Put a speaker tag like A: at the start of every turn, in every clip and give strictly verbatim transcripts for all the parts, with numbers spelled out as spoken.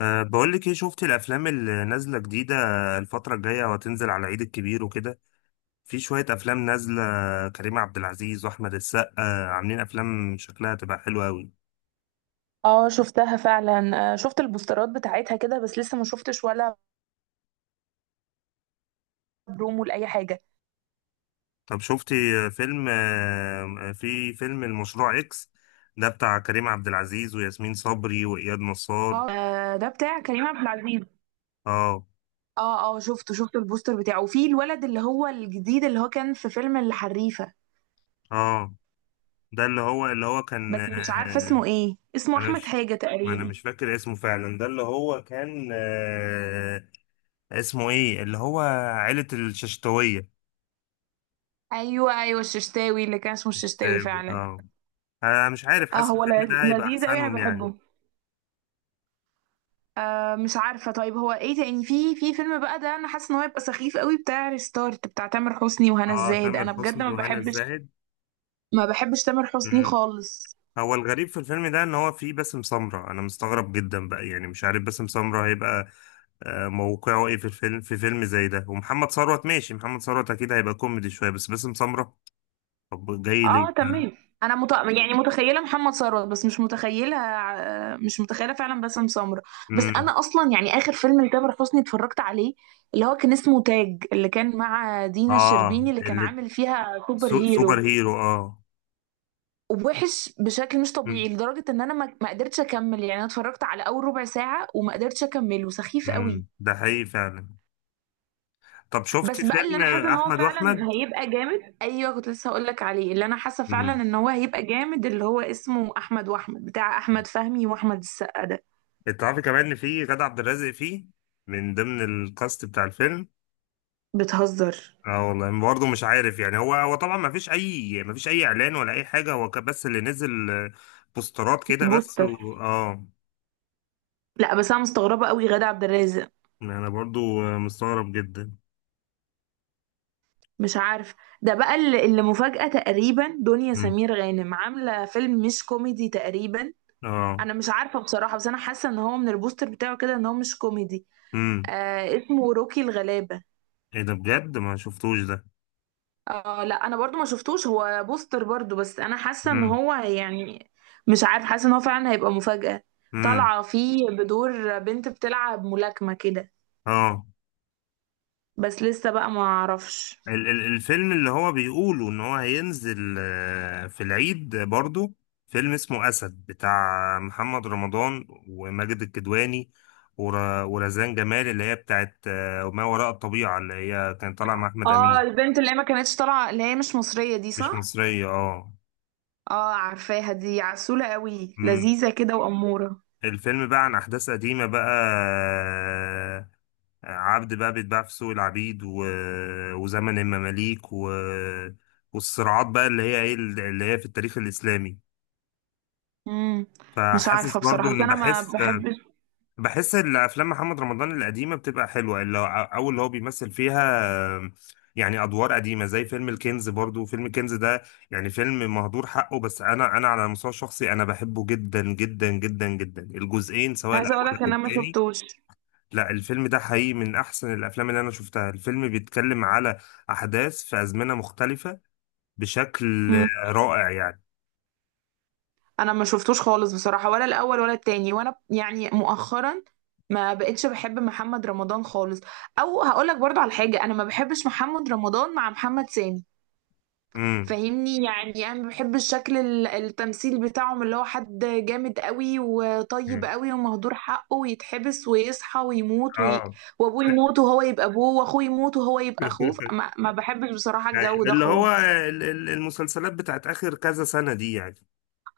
A: أه بقول لك ايه، شفت الافلام اللي نازله جديده الفتره الجايه وهتنزل على العيد الكبير وكده. في شويه افلام نازله. كريم عبد العزيز واحمد السقا عاملين افلام شكلها تبقى حلوه قوي.
B: اه، شفتها فعلا، آه، شفت البوسترات بتاعتها كده، بس لسه ما شفتش ولا برومو لاي حاجه.
A: طب شفتي فيلم؟ آه، في فيلم المشروع اكس ده بتاع كريم عبد العزيز وياسمين صبري واياد نصار.
B: اه، آه، ده بتاع كريم عبد العزيز.
A: اه
B: اه، اه، شفته شفت البوستر بتاعه، وفي الولد اللي هو الجديد، اللي هو كان في فيلم الحريفه،
A: اه ده اللي هو اللي هو كان
B: بس مش عارفه
A: آه،
B: اسمه ايه، اسمه
A: انا
B: احمد
A: مش
B: حاجه
A: انا
B: تقريبا.
A: مش فاكر اسمه فعلا. ده اللي هو كان أه، اسمه ايه؟ اللي هو عيلة الششتوية.
B: ايوه، ايوه، الششتاوي، اللي كان اسمه الششتاوي
A: الششتاوي
B: فعلا.
A: اه. انا مش عارف،
B: اه،
A: حاسس
B: هو
A: الفيلم
B: ل-
A: ده هيبقى
B: لذيذ قوي، انا
A: احسنهم يعني.
B: بحبه. آه مش عارفه، طيب هو ايه تاني، في في فيلم بقى ده، انا حاسه ان هو يبقى سخيف قوي، بتاع ريستارت، بتاع تامر حسني وهنا
A: اه
B: الزاهد،
A: تامر
B: انا بجد
A: حسني
B: ما
A: وهنا
B: بحبش.
A: الزاهد.
B: ما بحبش تامر حسني
A: مم.
B: خالص.
A: هو الغريب في الفيلم ده ان هو فيه باسم سمرة. انا مستغرب جدا بقى، يعني مش عارف باسم سمرة هيبقى آه، موقعه ايه في الفيلم، في فيلم زي ده. ومحمد ثروت ماشي، محمد ثروت اكيد هيبقى كوميدي شوية، بس باسم سمرة طب جاي ليه؟
B: اه، تمام. انا مت... يعني متخيله محمد ثروت، بس مش متخيله ع- مش متخيله فعلا باسم سمرة. بس
A: امم.
B: انا اصلا يعني اخر فيلم لتامر حسني اتفرجت عليه، اللي هو كان اسمه تاج، اللي كان مع دينا
A: اه
B: الشربيني، اللي كان
A: اللي
B: عامل فيها سوبر
A: سو- سوبر
B: هيرو،
A: هيرو اه.
B: ووحش بشكل مش
A: مم.
B: طبيعي، لدرجه ان انا ما ما قدرتش اكمل، يعني انا اتفرجت على اول ربع ساعه وما قدرتش اكمله، سخيف قوي.
A: مم. ده حقيقي فعلا. طب شفتي
B: بس بقى اللي
A: فيلم
B: انا حاسه ان هو
A: احمد
B: فعلا
A: واحمد؟
B: هيبقى جامد، ايوه كنت لسه هقول لك عليه، اللي انا حاسه فعلا
A: امم.
B: ان هو هيبقى جامد، اللي هو اسمه احمد واحمد، بتاع احمد فهمي واحمد السقا ده.
A: تعرفي كمان ان في غادة عبد الرازق فيه، من ضمن الكاست بتاع الفيلم.
B: بتهزر؟
A: اه والله برضه مش عارف يعني. هو هو طبعا ما فيش اي ما فيش اي اعلان ولا اي حاجه. هو كان بس اللي نزل آه، بوسترات كده بس
B: البوستر.
A: و اه.
B: لا، بس انا مستغربه قوي غادة عبد الرازق.
A: انا برضه آه، مستغرب جدا.
B: مش عارف. ده بقى اللي اللي مفاجاه تقريبا، دنيا
A: امم.
B: سمير غانم عامله فيلم مش كوميدي تقريبا.
A: اه.
B: انا مش عارفه بصراحه، بس انا حاسه ان هو من البوستر بتاعه كده ان هو مش كوميدي.
A: امم.
B: آه اسمه روكي الغلابه.
A: ايه ده بجد؟ ما شفتوش ده.
B: اه، لا انا برضو ما شفتوش، هو بوستر برضو، بس انا حاسه ان
A: امم.
B: هو يعني، مش عارف، حاسه ان هو فعلا هيبقى مفاجأة.
A: امم.
B: طالعه فيه بدور بنت بتلعب ملاكمه كده،
A: اه.
B: بس لسه بقى ما اعرفش.
A: ال- ال- الفيلم اللي هو بيقولوا ان هو هينزل آه، في العيد برضو، فيلم اسمه اسد بتاع محمد رمضان وماجد الكدواني ور- ورزان جمال اللي هي بتاعت آه، ما وراء الطبيعة، اللي هي كان طالع مع احمد
B: اه،
A: امين.
B: البنت اللي هي ما كانتش طالعه، اللي هي مش مصريه، دي
A: مش
B: صح؟
A: مصرية اه.
B: اه، عارفاها، دي عسوله قوي،
A: مم.
B: لذيذه كده واموره.
A: الفيلم بقى عن احداث قديمة بقى، آه، عبد بقى بيتباع في سوق العبيد، و... وزمن المماليك، و... والصراعات بقى اللي هي ايه، اللي هي في التاريخ الاسلامي.
B: امم. مش
A: فحاسس
B: عارفه
A: برضو
B: بصراحه، بس
A: ان
B: انا ما
A: بحس
B: بحبش.
A: بحس ان افلام محمد رمضان القديمه بتبقى حلوه، اللي هو او اللي هو بيمثل فيها. آه، يعني ادوار قديمه زي فيلم الكنز. برضو فيلم الكنز ده يعني فيلم مهدور حقه. بس انا انا على المستوى الشخصي انا بحبه جدا جدا جدا جدا، الجزئين سواء
B: عايزه اقول لك
A: الاول
B: ان
A: او
B: انا ما
A: الثاني.
B: شفتوش.
A: لا، الفيلم ده حقيقي من احسن الافلام اللي انا شفتها. الفيلم بيتكلم على احداث في ازمنه مختلفه بشكل رائع يعني.
B: انا ما شفتوش خالص بصراحة، ولا الاول ولا التاني، وانا يعني مؤخرا ما بقتش بحب محمد رمضان خالص. او هقولك برضو على حاجة، انا ما بحبش محمد رمضان مع محمد سامي.
A: امم.
B: فاهمني؟ يعني انا ما بحبش شكل ال- التمثيل بتاعهم، اللي هو حد جامد قوي وطيب
A: امم.
B: قوي ومهدور حقه، ويتحبس ويصحى ويموت وي...
A: اه.
B: وابوه يموت وهو يبقى ابوه، واخوه يموت وهو يبقى اخوه، ما... ما بحبش بصراحة
A: أيوة.
B: الجو ده
A: اللي هو
B: خالص.
A: ال- ال- المسلسلات بتاعت آخر كذا سنة دي يعني.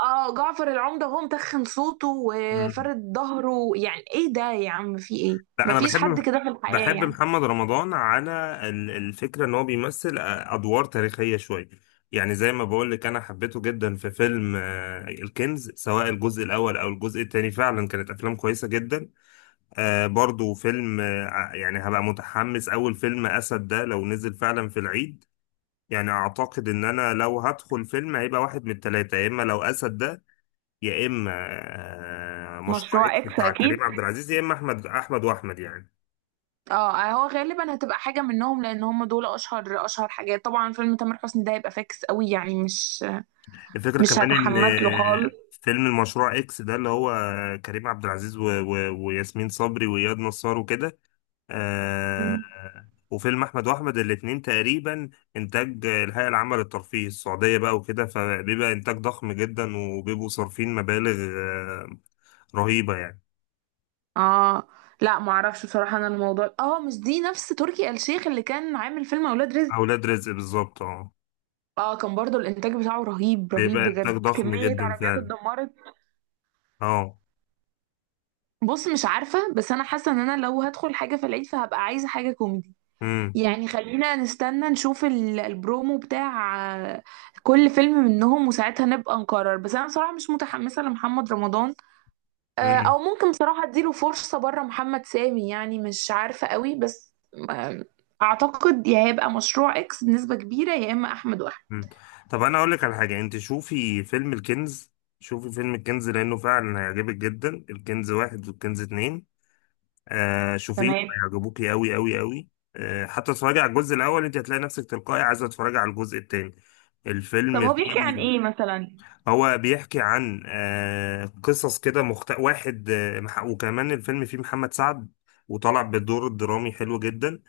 B: اه، جعفر العمدة، هو متخن صوته
A: مم.
B: وفرد ظهره، يعني ايه ده يا عم، في ايه؟
A: لا، أنا
B: مفيش
A: بحب
B: حد
A: مح-
B: كده في الحياة
A: بحب
B: يعني.
A: محمد رمضان على ال- الفكرة إن هو بيمثل أدوار تاريخية شوية. يعني زي ما بقول لك، أنا حبيته جدا في فيلم آه، الكنز، سواء الجزء الأول أو الجزء التاني، فعلا كانت أفلام كويسة جدا. آه، برضو فيلم آه، ع- يعني هبقى متحمس أول فيلم أسد ده لو نزل فعلا في العيد. يعني أعتقد إن أنا لو هدخل فيلم هيبقى واحد من التلاتة، يا إما لو أسد ده، يا اما آه، مشروع
B: مشروع
A: اكس
B: اكس
A: بتاع
B: اكيد.
A: كريم عبد العزيز، يا اما احمد احمد واحمد يعني.
B: اه، هو غالبا هتبقى حاجة منهم، لان هم دول اشهر اشهر حاجات طبعا. فيلم تامر حسني ده هيبقى فاكس قوي يعني، مش
A: الفكره
B: مش
A: كمان ان
B: هتحمس له خالص.
A: آه، فيلم المشروع اكس ده اللي هو كريم عبد العزيز و... و... وياسمين صبري واياد نصار وكده. آه،
B: مم.
A: وفيلم احمد واحمد الاتنين تقريبا انتاج الهيئه العامه للترفيه السعوديه بقى وكده، فبيبقى انتاج ضخم جدا وبيبقوا صارفين مبالغ آه، رهيبه يعني.
B: اه، لا معرفش بصراحة، انا الموضوع اه مش دي نفس تركي آل الشيخ اللي كان عامل فيلم اولاد رزق؟
A: اولاد رزق بالظبط اه.
B: اه، كان برضو الانتاج بتاعه رهيب رهيب
A: بيبقى انتاج
B: بجد،
A: ضخم
B: كمية
A: جدا
B: عربيات
A: فعلا.
B: اتدمرت.
A: اه.
B: بص، مش عارفة، بس أنا حاسة إن أنا لو هدخل حاجة في العيد فهبقى عايزة حاجة كوميدي. يعني خلينا نستنى نشوف ال- البرومو بتاع آه، كل فيلم منهم، وساعتها نبقى نقرر، بس أنا بصراحة مش متحمسة لمحمد رمضان. آه،
A: امم.
B: أو ممكن بصراحة أديله فرصة بره محمد سامي، يعني مش عارفة قوي، بس آه، أعتقد يا هيبقى مشروع إكس بنسبة كبيرة، يا إما أحمد وأحمد.
A: مم. طب انا اقول لك على حاجه، انت شوفي فيلم الكنز. شوفي فيلم الكنز لانه فعلا هيعجبك جدا. الكنز واحد والكنز اتنين، آه شوفيه
B: تمام.
A: هيعجبوكي قوي قوي قوي. آه حتى اتفرجي على الجزء الاول، انت هتلاقي نفسك تلقائي عايزه تتفرجي على الجزء التاني.
B: طب،
A: الفيلم
B: هو بيحكي
A: فيه،
B: عن ايه مثلا؟
A: هو بيحكي عن آه قصص كده مخت... واحد آه مح- وكمان الفيلم فيه محمد سعد، وطلع بدور درامي حلو جدا.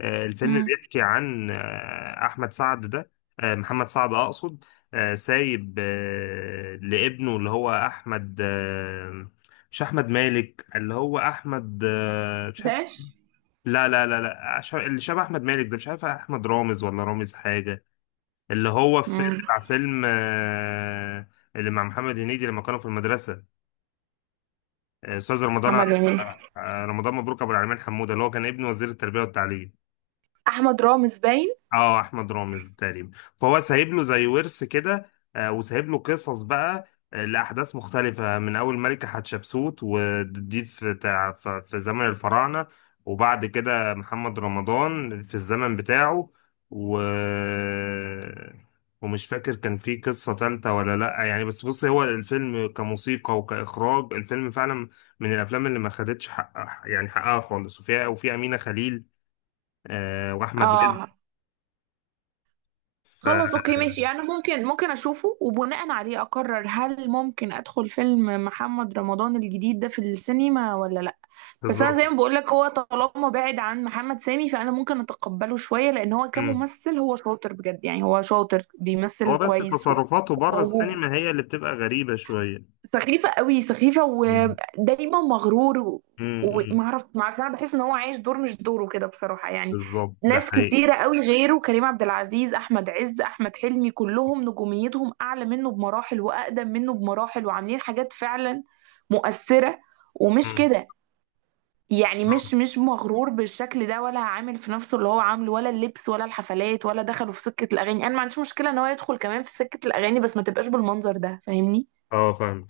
A: آه، الفيلم
B: مم.
A: بيحكي عن آه، أحمد سعد ده، آه، محمد سعد أقصد، آه، سايب آه، لابنه اللي هو أحمد، آه، مش أحمد مالك، اللي هو أحمد آه، مش عارف.
B: ده.
A: لا لا لا لا ش- اللي شبه أحمد مالك ده، مش عارف، أحمد رامز ولا رامز حاجة. اللي هو في
B: مم.
A: بتاع فيلم آه، اللي مع محمد هنيدي لما كانوا في المدرسة، آه، أستاذ رمضان، آه،
B: محمد هنيدي.
A: آه، رمضان مبروك أبو العلمين حمودة، اللي هو كان ابن وزير التربية والتعليم.
B: أحمد رامز باين.
A: اه احمد رامز تقريبا. فهو سايب له زي ورث كده، آه، وسايب له قصص بقى، آه، لاحداث مختلفه، من اول ملكه حتشبسوت، ودي في تع- ف- في زمن الفراعنه، وبعد كده محمد رمضان في الزمن بتاعه، و ومش فاكر كان في قصة تالتة ولا لأ يعني. بس بص، هو الفيلم كموسيقى وكإخراج، الفيلم فعلا من الأفلام اللي ما خدتش حقها يعني، حقها خالص. وفيها، وفي أمينة خليل، آه، وأحمد
B: اه، خلص،
A: رزق
B: اوكي، ماشي، يعني ممكن ممكن اشوفه وبناء عليه اقرر، هل ممكن ادخل فيلم محمد رمضان الجديد ده في السينما ولا لا؟ بس انا
A: بالظبط.
B: زي ما بقول لك، هو طالما بعد عن محمد سامي فانا ممكن اتقبله شوية، لان هو
A: مم.
B: كممثل هو شاطر بجد، يعني هو شاطر
A: هو
B: بيمثل
A: بس
B: كويس،
A: تصرفاته بره
B: وموهوب.
A: السينما هي اللي بتبقى غريبة شوية.
B: سخيفة قوي، سخيفة
A: مم.
B: ودايما مغرور و-
A: مم. مم.
B: ومعرف معرف انا بحس ان هو عايش دور مش دوره كده بصراحة يعني.
A: بالظبط ده
B: ناس
A: حقيقي.
B: كتيرة قوي غيره، كريم عبد العزيز، احمد عز، احمد حلمي، كلهم نجوميتهم اعلى منه بمراحل، واقدم منه بمراحل، وعاملين حاجات فعلا مؤثرة. ومش
A: مم.
B: كده يعني، مش مش مغرور بالشكل ده، ولا عامل في نفسه اللي هو عامله، ولا اللبس، ولا الحفلات، ولا دخله في سكة الاغاني، انا ما عنديش مشكلة ان هو يدخل كمان في سكة الاغاني، بس ما تبقاش بالمنظر ده، فاهمني؟
A: اه فاهم.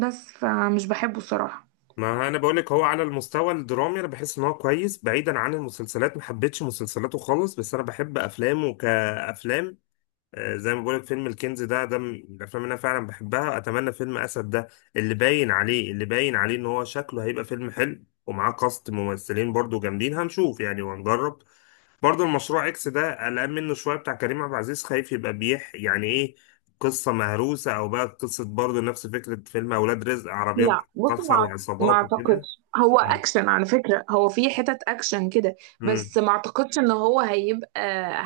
B: بس فمش بحبه الصراحة.
A: ما انا بقول لك، هو على المستوى الدرامي انا بحس ان هو كويس، بعيدا عن المسلسلات. ما حبيتش مسلسلاته خالص، بس انا بحب افلامه كافلام. آه، زي ما بقول لك فيلم الكنز ده ده من الافلام اللي انا فعلا بحبها. اتمنى فيلم اسد ده، اللي باين عليه اللي باين عليه ان هو شكله هيبقى فيلم حلو، ومعاه كاست ممثلين برضو جامدين. هنشوف يعني وهنجرب. برضه المشروع اكس ده قلقان منه شويه، بتاع كريم عبد العزيز، خايف يبقى بيح يعني، ايه، قصه مهروسه، او بقى قصه برضه نفس فكره فيلم اولاد رزق، عربيات
B: لا بصي،
A: كسر
B: ما، ما
A: وعصابات وكده.
B: اعتقدش، هو
A: مم.
B: اكشن على فكرة، هو في حتت اكشن كده.
A: مم.
B: بس ما اعتقدش ان هو هيبقى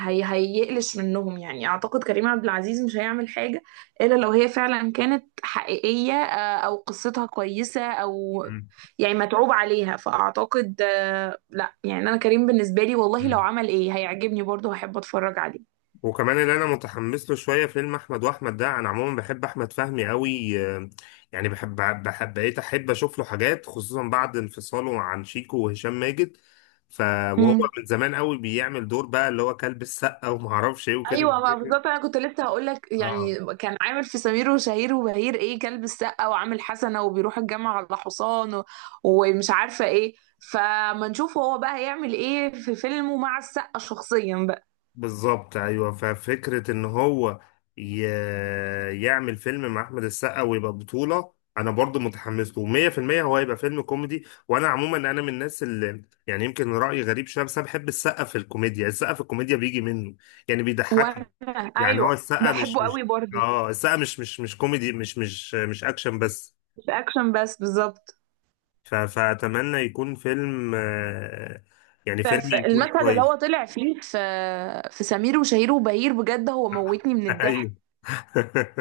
B: هي هيقلش منهم يعني، اعتقد كريم عبد العزيز مش هيعمل حاجة الا لو هي فعلا كانت حقيقية، آه، او قصتها كويسة، او
A: مم.
B: يعني متعوب عليها، فاعتقد آه، لا يعني، انا كريم بالنسبة لي والله لو
A: مم.
B: عمل ايه هيعجبني برضه، هحب اتفرج
A: وكمان اللي انا متحمس له شويه فيلم احمد واحمد ده. انا عموما بحب احمد فهمي قوي، آه، يعني بحب بحب بقيت احب اشوف له حاجات، خصوصا بعد انفصاله عن شيكو وهشام ماجد. ف وهو
B: عليه.
A: من زمان قوي بيعمل دور بقى، اللي هو كلب السقه وما اعرفش ايه وكده.
B: ايوه، ما بالظبط، انا كنت لسه هقول لك، يعني
A: اه
B: كان عامل في سمير وشهير وبهير، ايه، كلب السقه، وعامل حسنه، وبيروح الجامعه على حصان و... ومش عارفه ايه. فما نشوف هو بقى هيعمل ايه في فيلمه مع السقه شخصيا بقى.
A: بالظبط ايوه. ففكره ان هو ي... يعمل فيلم مع احمد السقا ويبقى بطوله، انا برضو متحمس له مية في المية. هو هيبقى فيلم كوميدي، وانا عموما انا من الناس اللي يعني يمكن رايي غريب شويه، بس انا بحب السقا في الكوميديا. السقا في الكوميديا بيجي منه يعني، بيضحكني.
B: وانا،
A: يعني هو
B: ايوه،
A: السقا مش
B: بحبه قوي
A: مش
B: برضه.
A: اه، السقا مش مش مش كوميدي، مش مش مش اكشن بس.
B: مش اكشن بس بالظبط.
A: ف... فاتمنى يكون فيلم، آه، يعني فيلم يكون
B: فالمشهد اللي هو
A: كويس.
B: طلع فيه في في سمير وشهير وبهير، بجد هو موتني من
A: ايوه.
B: الضحك.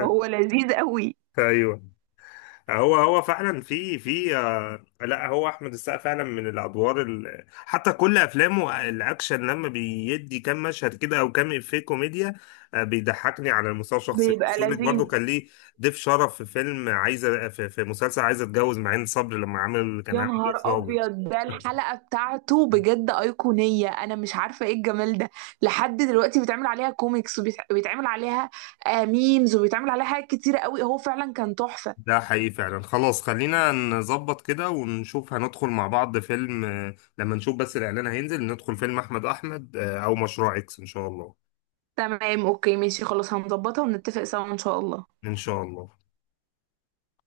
B: هو لذيذ قوي.
A: ايوه. هو هو فعلا، في في آه، لا هو احمد السقا فعلا من الادوار ال... حتى كل افلامه، آه، الاكشن لما بيدي كام مشهد كده او كام افيه كوميديا، آه، بيضحكني على المستوى الشخصي. بس
B: بيبقى
A: يقول لك برضه
B: لذيذ.
A: كان ليه ضيف شرف في فيلم عايزه، في, في مسلسل عايزه اتجوز، معين صبري لما عمل، كان
B: يا
A: عامل ضيف
B: نهار
A: ضابط.
B: ابيض، ده الحلقه بتاعته بجد ايقونيه، انا مش عارفه ايه الجمال ده. لحد دلوقتي بيتعمل عليها كوميكس، وبيتعمل عليها آه، ميمز، وبيتعمل عليها حاجات كتيره قوي، هو فعلا كان تحفه.
A: ده حقيقي فعلا. خلاص خلينا نظبط كده ونشوف هندخل مع بعض فيلم، آه، لما نشوف بس الاعلان هينزل، ندخل فيلم احمد احمد آه، او مشروع اكس ان شاء الله.
B: تمام، اوكي، ماشي، خلاص، هنظبطها ونتفق سوا، ان شاء الله.
A: إن شاء الله.